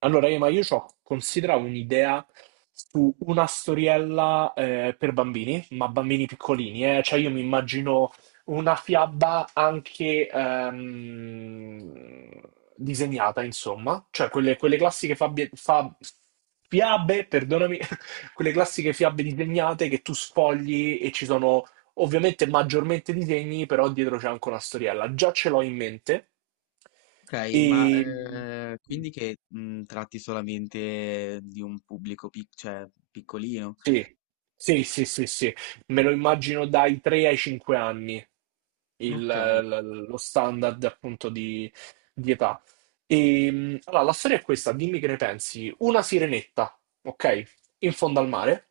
Allora, Ema, io ho considerato un'idea su una storiella per bambini, ma bambini piccolini, eh. Cioè io mi immagino una fiaba anche disegnata, insomma, cioè quelle classiche fiabe, perdonami, quelle classiche fiabe disegnate che tu sfogli e ci sono ovviamente maggiormente disegni, però dietro c'è anche una storiella. Già ce l'ho in mente. Ok, E... ma quindi che tratti solamente di un pubblico cioè, piccolino? Sì, sì, sì, sì, sì. Me lo immagino dai 3 ai 5 anni, Ok, lo standard appunto di età. E, allora, la storia è questa, dimmi che ne pensi. Una sirenetta, ok? In fondo al mare,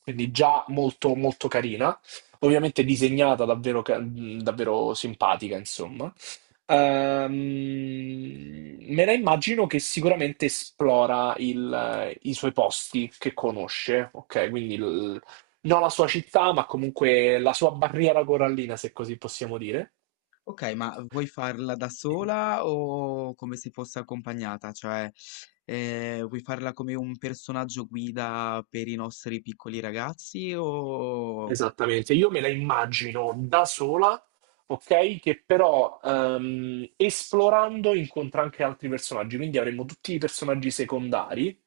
quindi già molto, molto carina, ovviamente disegnata davvero, davvero simpatica, insomma. Me la immagino che sicuramente esplora i suoi posti che conosce, ok? Non la sua città, ma comunque la sua barriera corallina, se così possiamo dire. ok, ma vuoi farla da sola o come se fosse accompagnata? Cioè, vuoi farla come un personaggio guida per i nostri piccoli ragazzi o Esattamente, io me la immagino da sola, ok? Che però esplorando incontra anche altri personaggi, quindi avremo tutti i personaggi secondari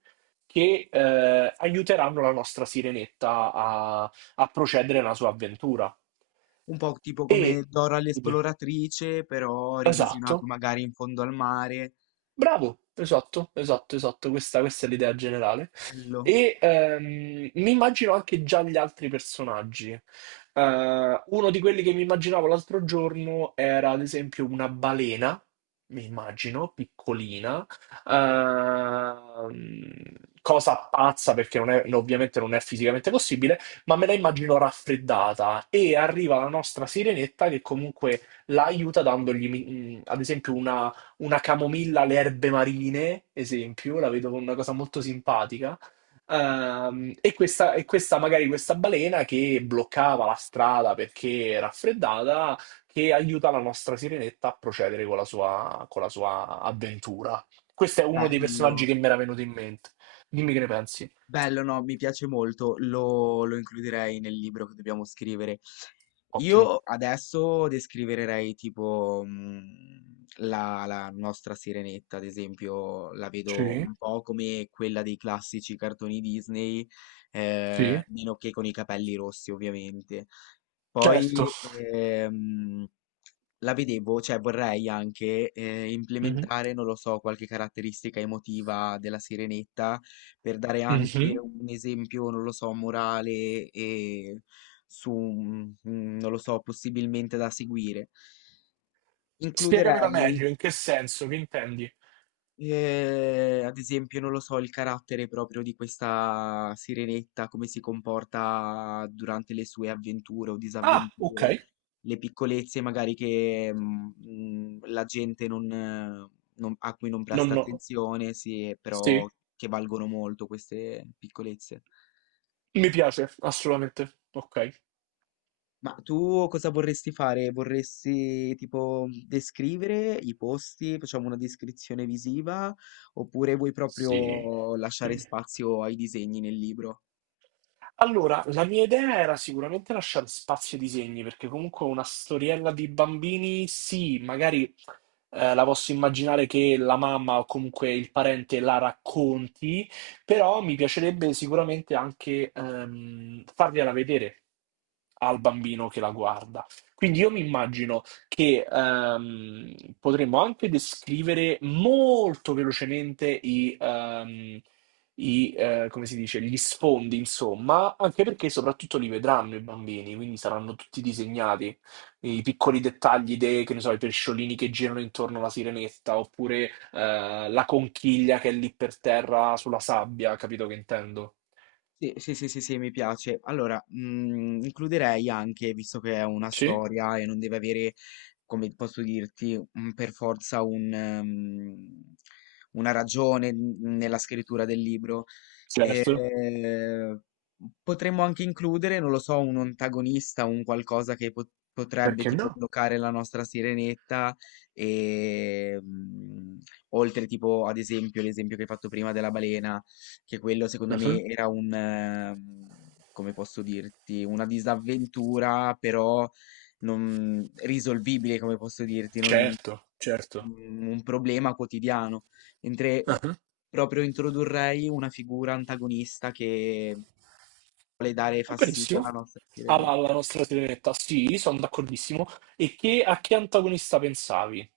che aiuteranno la nostra sirenetta a procedere nella sua avventura. un po' tipo come E Dora dimmi, l'esploratrice, però revisionato esatto. magari in fondo al mare? Bravo, esatto, esatto, esatto, questa è l'idea generale. Bello, E mi immagino anche già gli altri personaggi. Uno di quelli che mi immaginavo l'altro giorno era ad esempio una balena, mi immagino, piccolina, ehm, cosa pazza perché non è- ovviamente non è fisicamente possibile, ma me la immagino raffreddata e arriva la nostra sirenetta che comunque la aiuta dandogli, mm, ad esempio, una camomilla alle erbe marine, esempio, la vedo come una cosa molto simpatica. E questa, magari questa balena che bloccava la strada perché raffreddata, che aiuta la nostra sirenetta a procedere con la sua avventura. Questo è uno dei personaggi bello. che mi era venuto in mente. Dimmi che ne pensi. Bello, no, mi piace molto, lo includerei nel libro che dobbiamo scrivere. Ottimo. Io adesso descriverei tipo la nostra Sirenetta, ad esempio, la vedo Sì, un po' come quella dei classici cartoni Disney, sì. Meno che con i capelli rossi, ovviamente. Certo. Poi la vedevo, cioè vorrei anche Mhm. implementare, non lo so, qualche caratteristica emotiva della Sirenetta per dare anche Mhm. un esempio, non lo so, morale e su, non lo so, possibilmente da seguire. Spiegamela Includerei meglio, in che senso, che intendi? ehm, ad esempio, non lo so, il carattere proprio di questa sirenetta, come si comporta durante le sue avventure o Ah, ok. disavventure, le piccolezze magari che, la gente non, non a cui non Non presta no. attenzione, sì, però Sì, che valgono molto queste piccolezze. mi piace, assolutamente. Ok, Ma tu cosa vorresti fare? Vorresti tipo descrivere i posti, facciamo una descrizione visiva, oppure vuoi sì. proprio lasciare Dimmi. spazio ai disegni nel libro? Allora, la mia idea era sicuramente lasciare spazio ai disegni, perché comunque una storiella di bambini, sì, magari la posso immaginare che la mamma o comunque il parente la racconti, però mi piacerebbe sicuramente anche fargliela vedere al bambino che la guarda. Quindi io mi immagino che potremmo anche descrivere molto velocemente come si dice, gli sfondi, insomma, anche perché soprattutto li vedranno i bambini, quindi saranno tutti disegnati i piccoli dettagli che ne so, i pesciolini che girano intorno alla sirenetta, oppure la conchiglia che è lì per terra sulla sabbia, capito che intendo? Sì, sì, sì, sì, sì, mi piace. Allora, mm, includerei anche, visto che è una Sì, storia e non deve avere, come posso dirti, per forza un, una ragione nella scrittura del libro. E certo. Potremmo anche includere, non lo so, un antagonista, un qualcosa che potrebbe Perché tipo no? bloccare la nostra sirenetta e mm, oltre tipo ad esempio l'esempio che hai fatto prima della balena, che quello secondo Mhm. me era un come posso dirti, una disavventura però non risolvibile, come posso dirti, non un Certo, certo. Problema quotidiano, mentre Mhm. proprio introdurrei una figura antagonista che vuole dare Va fastidio alla benissimo. nostra sirene. Alla nostra sirenetta, sì, sono d'accordissimo. E che, a che antagonista pensavi?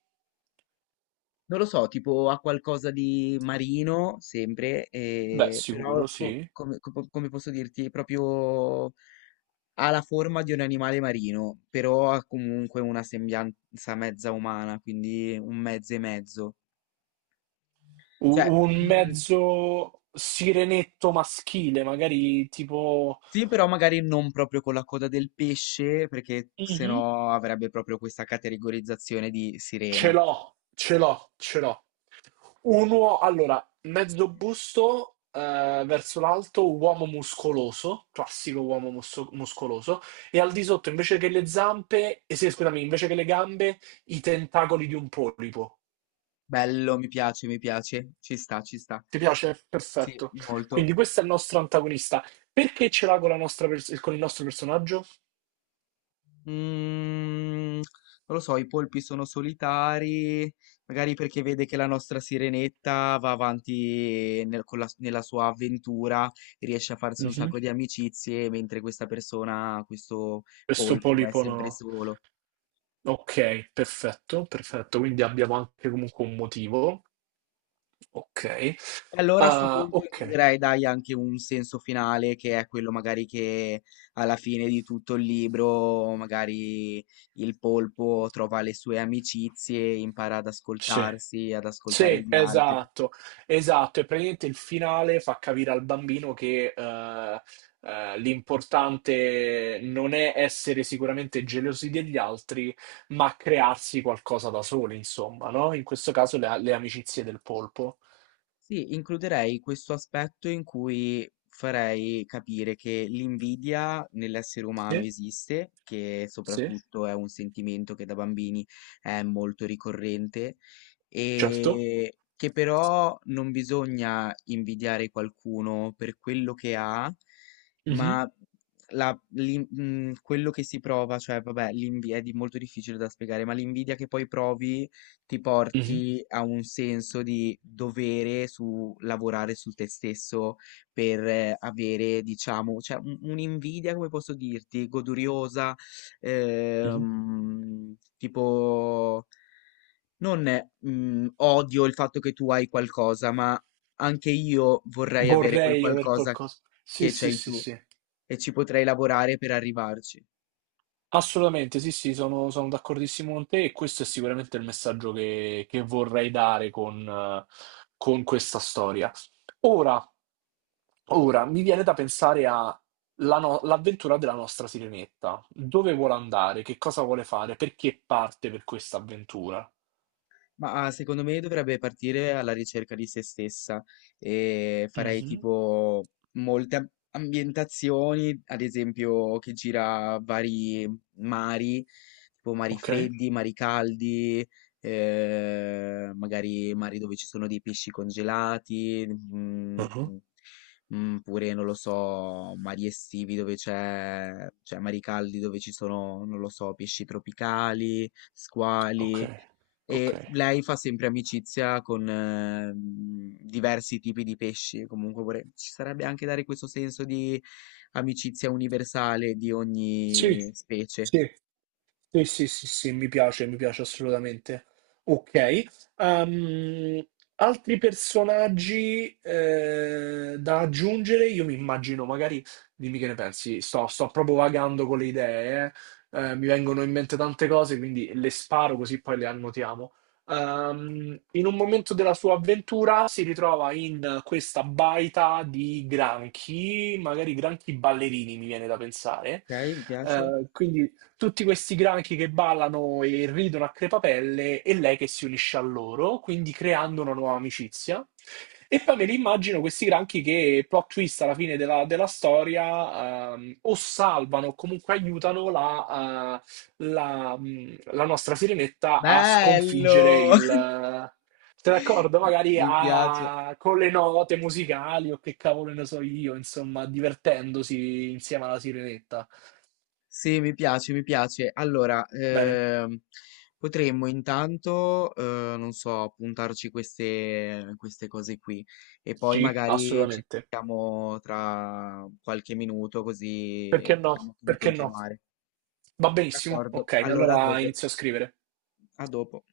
Non lo so, tipo ha qualcosa di marino, sempre, Beh, però sicuro, sì. Come posso dirti, proprio ha la forma di un animale marino, però ha comunque una sembianza mezza umana, quindi un mezzo e mezzo. Cioè, Un mezzo sirenetto maschile, magari tipo... sì, però magari non proprio con la coda del pesce, perché Mhm. sennò avrebbe proprio questa categorizzazione di Ce sirena. l'ho, ce l'ho, ce l'ho. Allora, mezzo busto verso l'alto, uomo muscoloso, classico uomo muscoloso, e al di sotto invece che le zampe, eh sì, scusami, invece che le gambe, i tentacoli di un polipo. Bello, mi piace, mi piace. Ci sta, ci sta. Ti piace? Sì, Perfetto. molto. Quindi questo è il nostro antagonista. Perché ce l'ha con, la nostra con il nostro personaggio? Mm, non lo so, i polpi sono solitari, magari perché vede che la nostra sirenetta va avanti nella sua avventura, riesce a farsi un Mhm. sacco di amicizie, mentre questa persona, questo Questo polpo, è polipo sempre no. solo. Ok, perfetto, perfetto. Quindi abbiamo anche comunque un motivo. Ok. E allora a sto Ah, punto ok. includerei, dai, anche un senso finale che è quello magari che alla fine di tutto il libro, magari il polpo trova le sue amicizie, impara ad Sì, ascoltarsi, ad ascoltare sì, gli altri. esatto, esatto. E praticamente il finale fa capire al bambino che l'importante non è essere sicuramente gelosi degli altri, ma crearsi qualcosa da soli, insomma, no? In questo caso le amicizie del polpo. Sì, includerei questo aspetto in cui farei capire che l'invidia nell'essere umano Sì, esiste, che sì, soprattutto è un sentimento che da bambini è molto ricorrente certo. e che però non bisogna invidiare qualcuno per quello che ha, Mhm, ma quello che si prova, cioè vabbè, molto difficile da spiegare, ma l'invidia che poi provi ti mhm, porti a un senso di dovere su lavorare su te stesso per avere, diciamo, cioè un'invidia, come posso dirti, goduriosa, mhm. Tipo, non mm, odio il fatto che tu hai qualcosa, ma anche io vorrei avere quel Vorrei aver qualcosa qualcosa. Sì, che sì, c'hai sì, tu sì. e ci potrei lavorare per arrivarci. Assolutamente, sì, sì, sono d'accordissimo con te e questo è sicuramente il messaggio che vorrei dare con questa storia. Ora, ora, mi viene da pensare a la no- l'avventura della nostra Sirenetta. Dove vuole andare? Che cosa vuole fare? Perché parte per questa avventura? Ma ah, secondo me dovrebbe partire alla ricerca di se stessa e farei Mhm. tipo molte ambientazioni, ad esempio che gira vari mari, tipo mari Ok. freddi, mari caldi, magari mari dove ci sono dei pesci congelati, mm, Mhm. Pure non lo so, mari estivi dove c'è, cioè mari caldi dove ci sono, non lo so, pesci tropicali, Ok, squali. ok. E lei fa sempre amicizia con diversi tipi di pesci, comunque ci sarebbe anche dare questo senso di amicizia universale di Sì, ogni specie. sì. Sì, sì, sì, sì, mi piace assolutamente. Ok. ehm, Altri personaggi da aggiungere? Io mi immagino, magari, dimmi che ne pensi, sto proprio vagando con le idee, eh. Mi vengono in mente tante cose, quindi le sparo così poi le annotiamo. In un momento della sua avventura si ritrova in questa baita di granchi, magari granchi ballerini, mi viene da pensare. Ok, mi piace. Quindi tutti questi granchi che ballano e ridono a crepapelle e lei che si unisce a loro, quindi creando una nuova amicizia. E poi me li immagino questi granchi che, plot twist alla fine della storia, o salvano o comunque aiutano la nostra sirenetta a sconfiggere Bello! il... Sei d'accordo? Mi Magari mi piace. Con le note musicali o che cavolo ne so io, insomma, divertendosi insieme alla sirenetta. Sì, mi piace, mi piace. Allora, Bene. Potremmo intanto, non so, puntarci queste cose qui e poi Sì, magari ci assolutamente. sentiamo tra qualche minuto così Perché no? vediamo come Perché no? continuare. Va benissimo. D'accordo, Ok, allora a allora dopo, inizio a scrivere. a dopo.